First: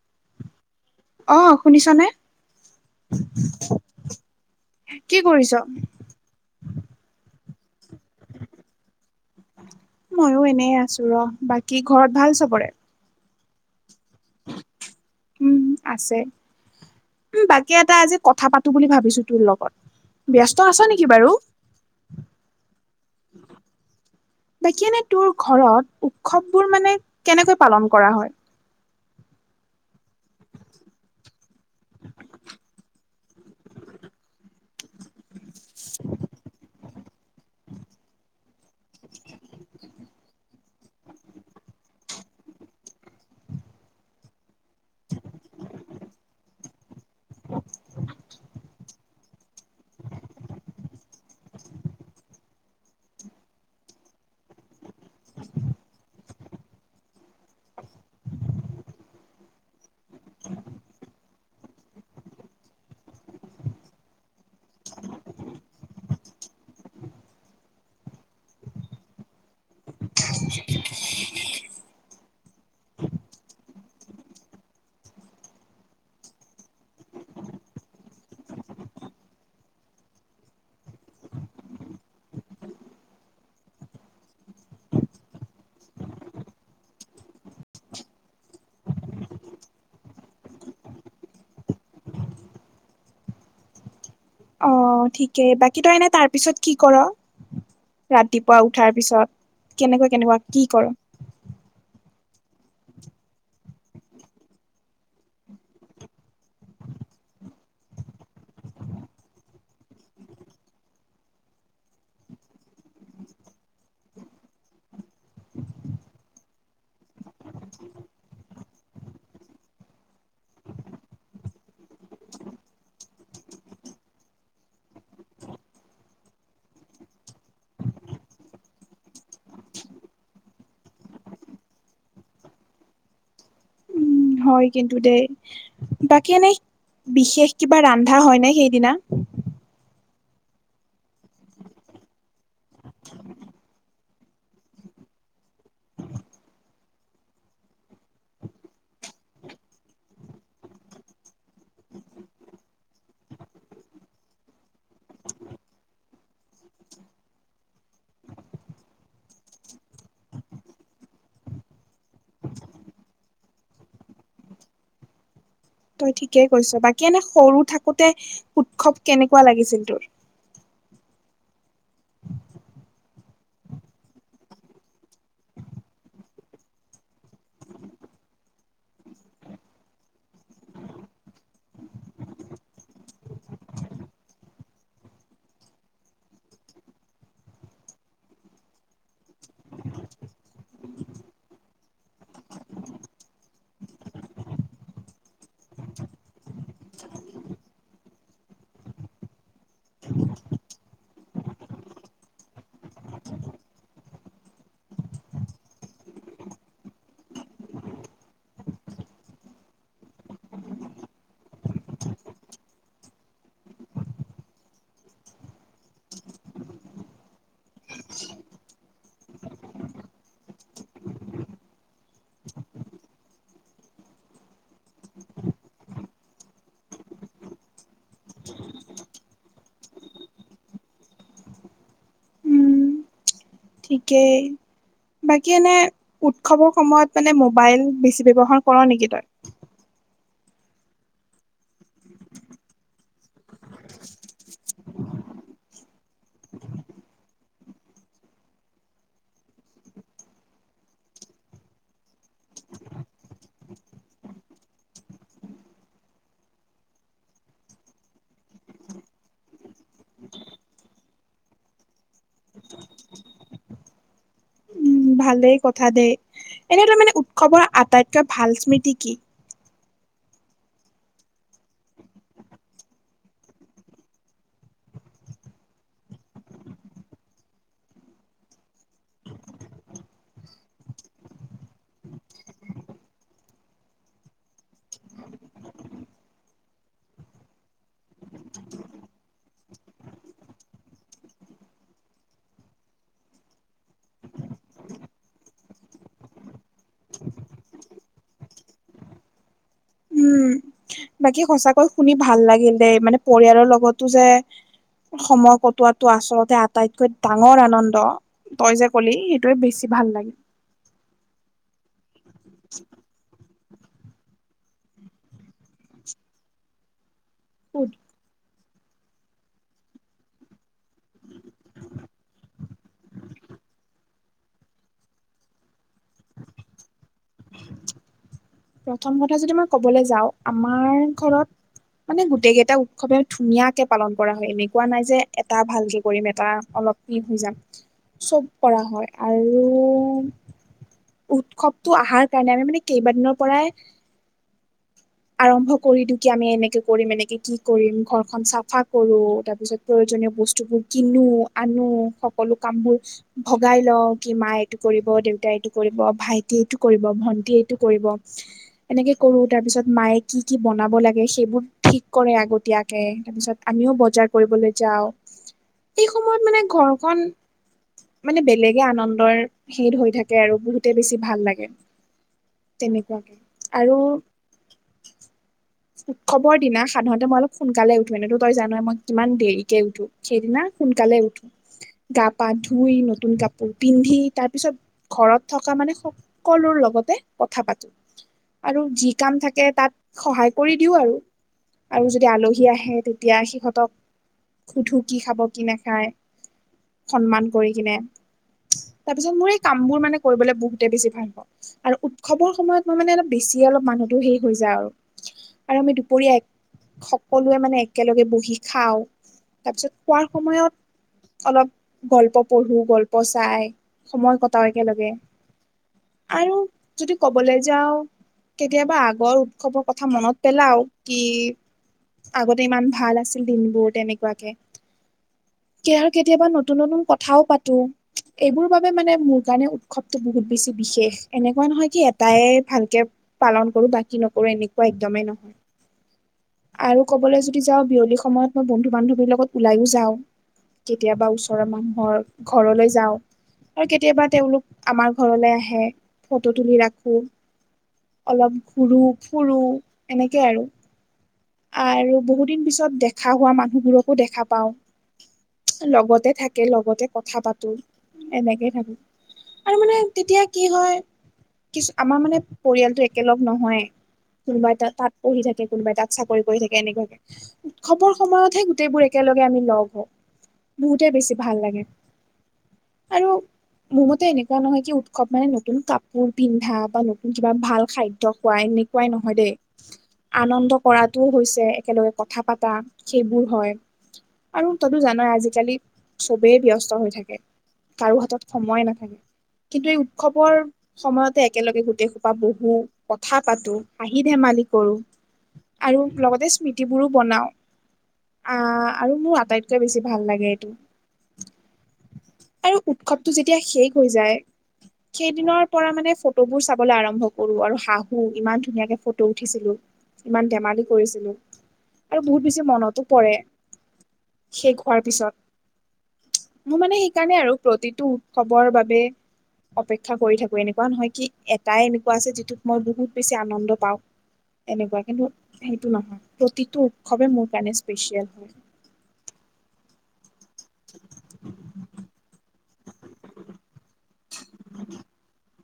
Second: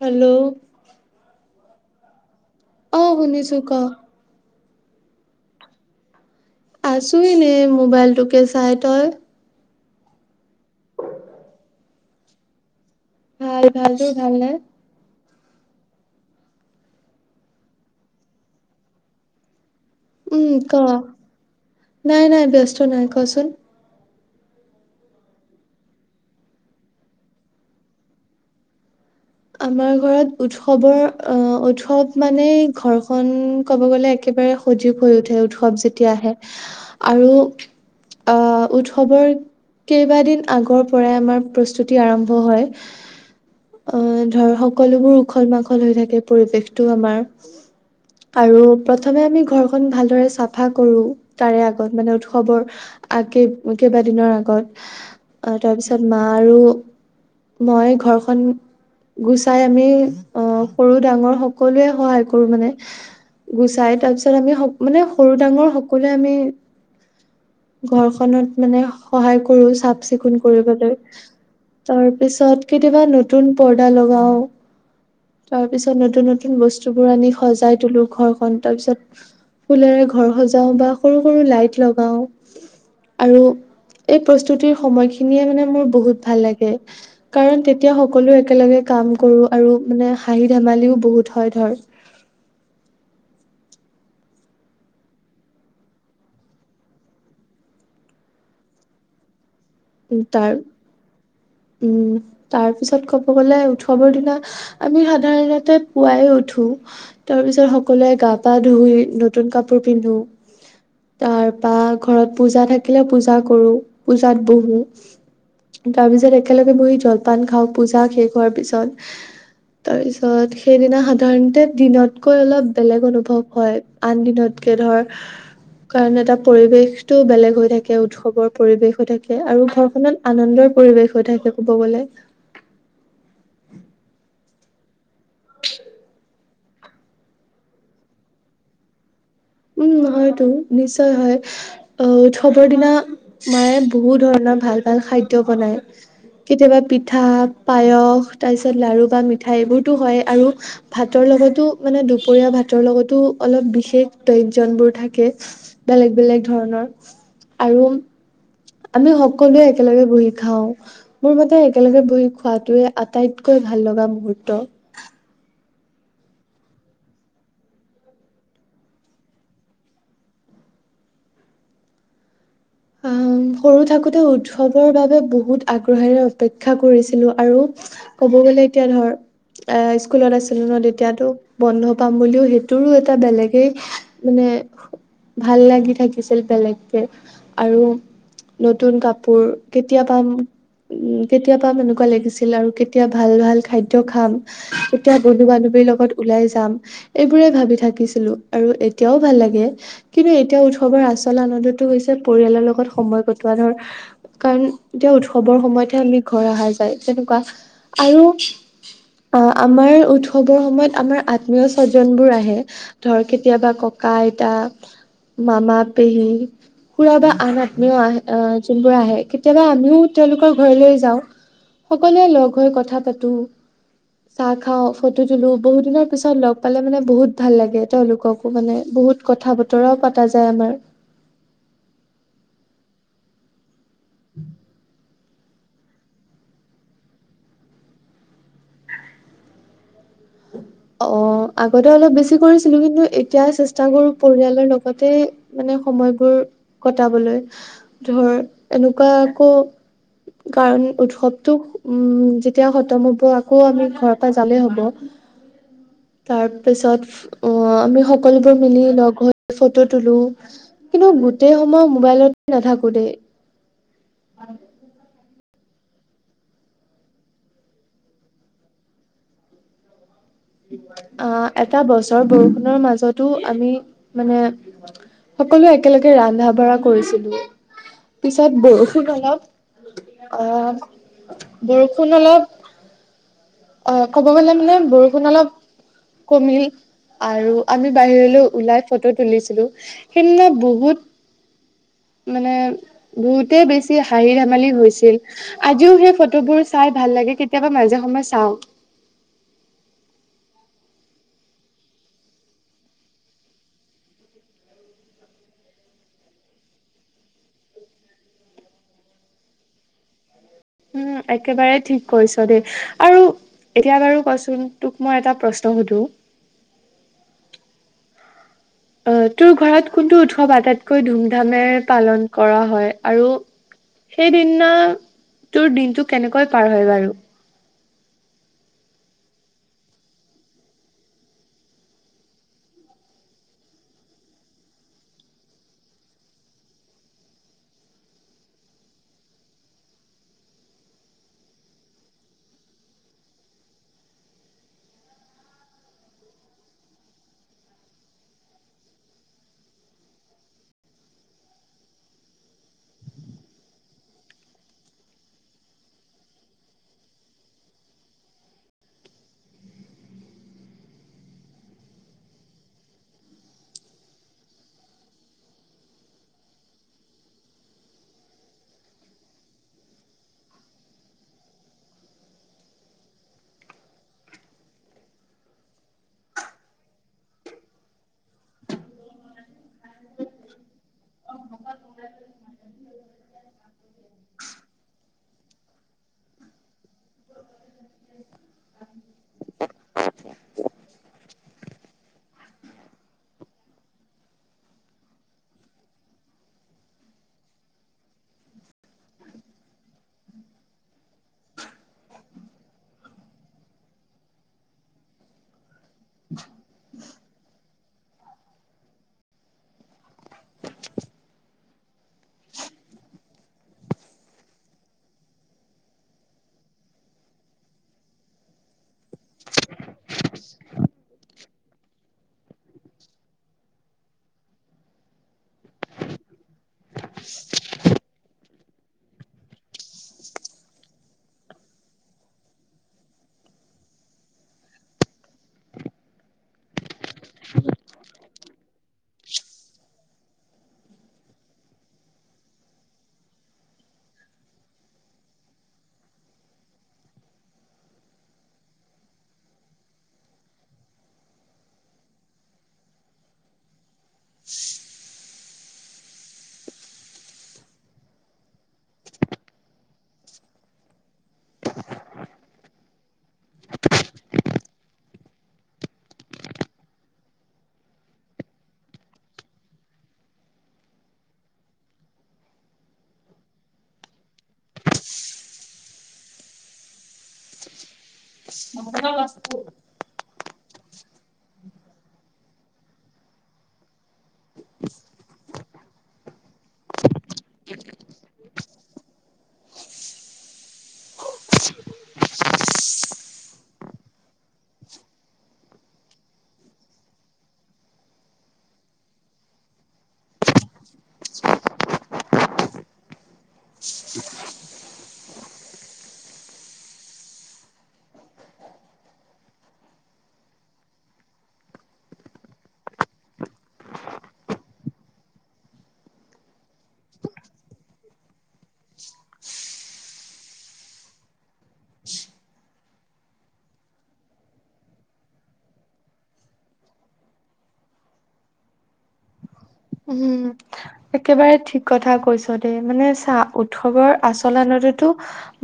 Hello অ' শুনিছ নে? অঁ শুনিছো ক! কি কৰিছ? আছো এনেই মোবাইলটোকে চাই তই? মইও এনে আছো ৰ বাকী ঘৰত ভাল চবৰে? ভাল ভাল। তোৰ ভাল নে? উম আছে উম, বাকী এটা আজি কথা পাতো বুলি ভাবিছো তোৰ লগত। উম ব্যস্ত ক! আছ নেকি বাৰু নাই নাই ব্যস্ত নাই। কচোন? বাকী এনে তোৰ ঘৰত, উৎসৱ বোৰ মানে কেনেকৈ পালন কৰা হয়? আমাৰ ঘৰত উৎসৱৰ অ উৎসৱ মানে ঘৰখন ক'ব গলে একেবাৰে সজীৱ হৈ উঠে, উৎসৱ যেতিয়া আহে আৰু আহ উৎসৱৰ কেইবাদিন আগৰ পৰাই আমাৰ প্ৰস্তুতি আৰম্ভ হয়। অ, ধৰ সকলোবোৰ উখল-মাখল হৈ থাকে পৰিৱেশটো আমাৰ। আৰু প্ৰথমে আমি ঘৰখন ভালদৰে চাফা কৰো। তাৰে আগত মানে উৎসৱৰ আ কেই কেইবাদিনৰ আগত। আহ তাৰপিছত মা আৰু মই ঘৰখন গুচাই আমি অ, সৰু ডাঙৰ সকলোৱে সহায় কৰো মানে। গুচাই তাৰ পিছত আমি মানে সৰু ডাঙৰ সকলোৱে আমি ঘৰখনত মানে সহায় কৰো চাফ-চিকুণ কৰিবলৈ। তাৰ পিছত কেতিয়াবা নতুন পৰ্দা লগাও। তাৰ পিছত নতুন-নতুন বস্তুবোৰ আনি সজাই তলো ঘৰখন তাৰপিছত ফুলৰে ঘৰ সজাও বা সৰু সৰু লাইট লগাও। আৰু এই প্ৰস্তুতিৰ সময়খিনিয়ে মানে মোৰ বহুত ভাল লাগে। কাৰণ তেতিয়া সকলো একেলগে কাম কৰো আৰু মানে হাঁহি ধেমালিও বহুত হয় ধৰ অ ঠিকেই, বাকী তই এনে তাৰ পিছত কি কৰ? ৰাতিপুৱা উঠাৰ পিছত? উম কেনেকুৱা-কেনেকুৱা তাৰ কি কৰ? উম তাৰ পিছত ক'ব গ'লে উৎসৱৰ দিনা আমি সাধাৰণতে পুৱাই উঠো। তাৰ পিছত সকলোৱে গা-পা ধুই নতুন কাপোৰ পিন্ধো। তাৰ পা ঘৰত পূজা থাকিলে পূজা কৰো। পূজাত- বহো। তাৰ পিছত একেলগে বহি জলপান খাওঁ পূজা শেষ হোৱাৰ পিছত। তাৰপিছত সেইদিনা সাধাৰণতে দিনতকৈ অলপ বেলেগ অনুভৱ হয় আন দিনতকে ধৰ কাৰণ এটা পৰিৱেশটো বেলেগ হৈ থাকে উৎসৱৰ পৰিবেশ হৈ থা কে আৰু ঘৰখনত আনন্দৰ পৰিৱেশ হৈ থাকে কব গলে উম হয় কিন্তু দেই বাকী এনে বিশেষ কিবা ৰান্ধা হয় নে সেইদিনা? উম, হয়টো নিশ্চয় হয়। আহ উৎসৱৰ দিনা মায়ে বহু ধৰণৰ ভাল-ভাল খাদ্য বনাই। কেতিয়াবা পিঠা, পায়স তাৰ পিছত লাৰু বা মিঠাই এইবোৰতো হয় আৰু ভাতৰ লগতো, মানে দুপৰীয়া ভাতৰ লগতো অলপ বিশেষ তৈজনবোৰ থাকে বেলেগ-বেলেগ ধৰণৰ আৰু আমি সকলোৱে একেলগে বহি খাওঁ। মোৰ মতে, একেলগে বহি খোৱাটোৱে আটাইতকৈ ভাল লগা মুহুৰ্ত। তই ঠিকেই কৈছ বাকী এনে সৰু থাকোতে উৎসৱ কেনেকুৱা লাগিছিল তোৰ আহ সৰু থাকোতে উৎসৱৰ বাবে বহুত আগ্ৰহেৰে অপেক্ষা কৰিছিলো আৰু ক'ব গ'লে এতিয়া ধৰ এ স্কুলত আছিলো ন তেতিয়াতো বন্ধ পাম বুলিও সেইটোৰো এটা বেলেগেই মানে ভাল লাগি থাকিছিল বেলেগকে আৰু নতুন কাপোৰ কেতিয়া পাম উ কেতিয়াবা এনেকুৱা লাগিছিল আৰু কেতিয়া ভাল ভাল খাদ্য খাম কেতিয়া বন্ধু বান্ধৱীৰ লগত ওলাই যাম এইবোৰে ভাবি থাকিছিলো আৰু এতিয়াও ভাল লাগে কিন্তু এতিয়া উৎসৱৰ আচল আনন্দটো হৈছে পৰিয়ালৰ লগত সময় কটোৱা ধৰ কাৰণ এতিয়া উৎসৱৰ সময়তহে আমি ঘৰ অহা যায় তেনেকুৱা আৰু অ আমাৰ উৎসৱৰ সময়ত আমাৰ আত্মীয় স্বজনবোৰ আহে ধৰ কেতিয়াবা ককা আইতা মামা পেহী খুৰা বা আন আত্মীয় আহে আহ যোনবোৰ আহে কেতিয়াবা আমিও তেওঁলোকৰ ঘৰলৈ যাওঁ সকলোৱে লগ হৈ কথা পাতো চাহ খাও ফটো তুলো বহুত দিনৰ পিছত লগ পালে মানে বহুত ভাল লাগে তেওঁলোককো মানে বহুত কথা বতৰাও পতা যায় আমাৰ উম ঠিকেই বাকী এনে উৎসৱৰ সময়ত মানে মোবাইল বেছি ব্যৱহাৰ কৰ নেকি তই? [inaudible] অ, আগতে অলপ বেছি কৰিছিলো কিন্তু এতিয়া চেষ্টা কৰো পৰিয়ালৰ লগতে মানে সময়বোৰ কটাবলৈ ধৰ এনেকুৱা আকৌ কাৰণ উৎসৱটো উম, যেতিয়া খতম হ'ব আকৌ আমি ঘৰৰ পৰা জালেই হ'ব। তাৰ পিছত অ, আমি সকলোবোৰ মিলি লগৰ ফটো তুলো। কিন্তু গোটেই সময় মোবাইলতে নাথাকো দেই। উম ভালেই কথা দেই এনে তাৰ মানে উৎসৱৰ আটাইতকৈ ভাল স্মৃতি কি? অ, এটা বছৰ বৰষুণৰ মাজতো আমি মানে সকলো একেলগে ৰান্ধা-বাঢ়া কৰিছিলো পিছত বৰষুণ অলপ অ, বৰষুণ অলপ অ, ক'ব গলে মানে বৰষুণ অলপ কমিল। আৰু আমি বাহিৰলৈ ওলাই ফটো তুলিছিলো সেইদিনা বহুত মানে বহুতে বেছি হাঁহি ধেমালি হৈছিল। আজিও সেই ফটোবোৰ চাই ভাল লাগে কেতিয়াবা মাজে সময়ে চাও। উম, বাকী সঁচাকৈ শুনি ভাল লাগিল দেই মানে পৰিয়ালৰ লগতো যে সময় কটোৱাটো আচলতে আটাইতকৈ ডাঙৰ আনন্দ। তই যে কলি সেইটোয়ে বেছি ভাল লাগিল। উম, একেবাৰে ঠিক কৈছ দেই আৰু এতিয়া বাৰু কচোন তোক মই এটা প্ৰশ্ন সুধো? ফুত অ, তোৰ ঘৰত কোনটো উৎসৱ আটাইতকৈ ধুমধামেৰে পালন কৰা হয়, আৰু সেইদিনা তোৰ দিনটো কেনেকৈ পাৰ হয় বাৰু। [unintelligible] প্ৰথম কথা যদি মই কবলৈ যাও আমাৰ ঘৰত মানে গোটেই কেইটা উৎসৱে ধুনীয়াকে পালন কৰা হয় এনেকুৱা নাই যে এটা ভালকে কৰিম এটা অলপ প হৈ যাম চব কৰা হয় আৰু উৎসৱটো আহাৰ কাৰণে, আমি মানে কেইবাদিনৰ পৰাই আৰম্ভ কৰি দিও, কি আমি এনেকে কৰিম এনেকে কি কৰিম ঘৰখন চাফা কৰো তাৰপিছত প্ৰয়োজনীয় বস্তুবোৰ কিনো আনো সকলো কামবোৰ ভগাই লও কি মাই এইটো কৰিব, দেউতাই এইটো কৰিব, ভাইটি এইটো কৰিব, ভন্টি এইটো কৰিব। এনেকে কৰো তাৰপিছত মায়ে কি-কি বনাব লাগে সেইবোৰ ঠিক কৰে, আগতিয়াকৈ তাৰপিছত আমিও বজাৰ কৰিবলৈ যাও এই সময়ত মানে ঘৰখন মানে বেলেগে আনন্দৰ হেদ হৈ থাকে, আৰু বহুতে বেছি ভাল লাগে। তেনেকুৱা আৰু উৎসৱৰ দিনা সাধাৰণতে মই অলপ সোনকালে উঠো। এনেতো তই জানই মই কিমান দেৰিকে উঠো। সেইদিনা সোনকালে উঠো। গা পা ধুই নতুন কাপোৰ পিন্ধি তাৰ পিছত ঘৰত থকা মানে সকলো লগতে কথা পাতো, আৰু যি কাম থাকে তাত সহায় কৰি দিও আৰু আৰু যদি আলহী আহে তেতিয়া সিহঁতক সুধো কি খাব কি নাখায় সন্মান কৰি কিনে তাৰ পিছত মোৰ এই কামবোৰ মানে কৰিবলৈ বহুতে বেছি ভাল পাও। আৰু উৎসৱৰ সময়ত মই মানে অলপ বেছি অলপ মানুহ সেই হৈ যায় আৰু-আৰু আমি দুপৰীয়া এক সকলোৱে মানে একেলগে বহি খাও তাৰপিছত খোৱাৰ সময়ত অলপ গল্প পঢ়ো, গল্প চাই সময় কটাও একেলগে। আৰু যদি ক'বলৈ যাও কেতিয়াবা আগৰ উৎসৱৰ কথা মনত পেলাও, কি আগতে ইমান ভাল আছিল দিনবোৰ তেনেকোৱাকে এতিয়া আৰু কেতিয়াবা ন তুন নতুন কথাও পাতো। এইবোৰ বাবে মানে মোৰ কাৰণে উৎসৱটো বহুত বেছি বিশেষ এনেকোৱা নহয় কি এটাই ভালকে পালন কৰো বাকী নকৰো এনেকোৱা একদমেই নহয়। আৰু কবলৈ যদি যাও বিয়লি সময়ত মই বন্ধু বান্ধৱীৰ লগত ওলাইও যাও। কেতিয়াবা ওচৰৰ মানুহৰ ঘৰলৈ যাও। আৰু কেতিয়াবা তেওলোক আমাৰ ঘৰলে আহে ফটো তুলি ৰাখো। অলপ ঘুৰো ফুৰো এনেকে আৰু আৰু বহু দিন পিছত দেখা হোৱা মানুহবোৰকো দেখা পাও। লগতে থাকে লগতে কথা পাতো এনেকে থাকো। আৰু মানে তেতিয়া কি হয় কিছু আমাৰ মানে পৰিয়ালটো একেলগ নহয়েই কোনোবাই তাত তাত পঢ়ি থাকে কোনোবাই তাত চাকৰি কৰি থাকে এনেকোৱাকে উৎসৱৰ সময়তহে গোটেইবোৰ একেলগে আমি লগ হও। বহুতে বেছি ভাল লাগে। আৰু মোৰ মতে এনেকোৱা নহয় যে উৎসৱ মানে নতুন কাপোৰ পিন্ধা বা ন কিবা ভাল খাদ্য খোৱা এনেকোৱাই নহয় দেই আনন্দ কৰাটোও হৈছে একেলগে কথা পতা সেইবোৰ হয় আৰু তইতো জানই আজিকালি চবেই ব্যস্ত হৈ থাকে কাৰো হাতত সময়ে নাথাকে কিন্তু এই উৎসৱৰ সময়তে একেলগে গোটেই সো পা বহো কথা পাতো হাঁহি ধেমালি কৰো আৰু লগতে স্মৃতিবোৰো বনাও। আহ আৰু মোৰ আটাইতকৈ বেছি ভাল লাগে এইটো আৰু উৎসৱটো যেতিয়া শেষ হৈ যায় সেইদিনৰ পৰা মানে ফটোবোৰ চা বলৈ আৰম্ভ কৰো আৰু হাহো ইমান ধুনীয়াকে ফটো উঠিছিলো ইমান ধেমালি কৰিছিলো। আৰু বহুত বেছি মনতো পৰে শেষ হোৱাৰ পিছত মোৰ মানে সেইকাৰণে আৰু প্ৰতিটো উৎসৱৰ বাবে অপেক্ষা কৰি থাকো এনেকোৱা নহয় কি, এটাই এনেকোৱা আছে যিটোত মই বহুত বেছি আনন্দ পাও। তেনেকোৱা কিন্তু সেইটো নহয় প্ৰতিটো উৎসৱে মোৰ কাৰণে স্পেচিয়েল হয়। উম। একেবাৰে ঠিক কথা কৈছ দেই মানে চা উৎসৱৰ আচলতেটো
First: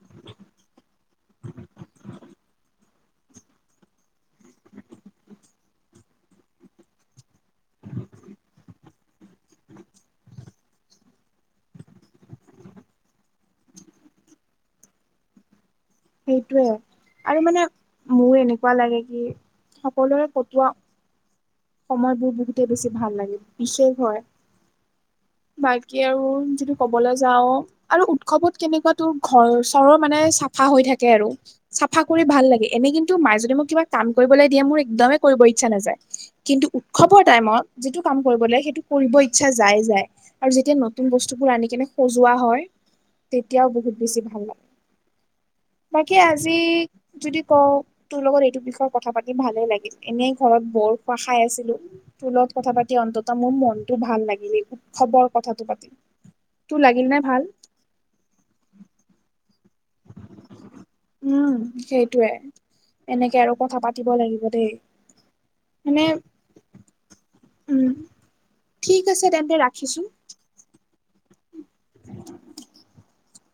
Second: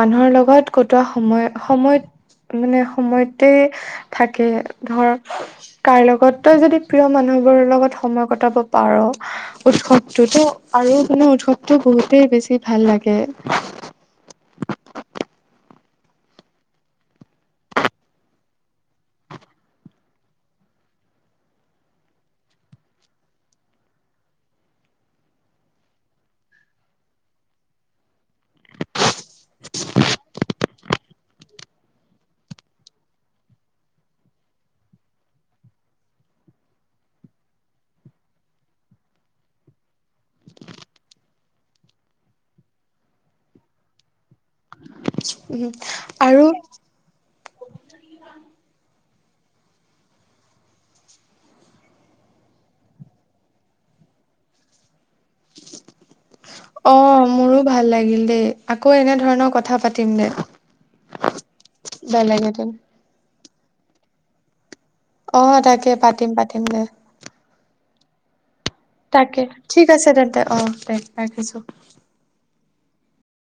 মানুহৰ লগত কটোৱা সময় সময়ত মানে সময়ত গোটেই থাকে ধৰ- তাৰ লগতো যদি প্ৰিয় মানুহবোৰৰ লগত সময় কটাব পাৰ উৎসৱটোতো আৰু মানে উৎসৱটো বহুতেই বেছি ভাল লাগে। সেইটোয়ে আৰু মানে মোৰ এনেকোৱা লাগে কি সকলোৰে কটোৱা সময়বোৰ বহুতে বেছি ভাল লাগে বিশেষ হয়। বাকী আৰু যিটো ক'বলৈ যাও আৰু উৎসৱত কেনেকোৱা তোৰ ঘৰ চৰো মানে চাফা হৈ থাকে আৰু। চাফা কৰি ভাল লাগে এনে কিন্তু মায়ে যদি মোক কিবা কাম কৰিবলৈ দিয়ে, মোৰ একদমেই কৰিব ইচ্ছা নাযায়। কিন্তু উৎসৱৰ টাইমত যিটো কাম কৰিব লাগে সেইটো কৰিব ইচ্ছা যায় যায়। আৰু যেতিয়া নতুন বস্তুবোৰ আনি কেনে সজোৱা হয় তেতিয়াও বহুত বেছি ভাল লাগে। উম। বাকী আৰু আজি যদি কও তোৰ লগত এইটো বিষয়ে কথা পাতি ভালেই লাগিল, এনেই ঘৰত বৰসোপা খাই আছিলো। তোলত কথা পাতি অন্তত মোৰ মনটো ভাল লাগিলে উৎসৱৰ কথাটো পাতি। তোৰ অ লাগিল নাই ভাল? মোৰো ভাল লাগিল দেই আকৌ এনে ধৰণৰ কথা পা তিলে উম সেইটোয়ে বেলেগ এদিন এনেকে আৰু কথা পাতিব লাগিব দেই। অ তাকে মানে পাতিম পাতিম দে। উম। ঠিক আছে তাকে তেন্তে ঠিক ৰাখিছো আছে তেন্তে অ দে ৰাখিছো।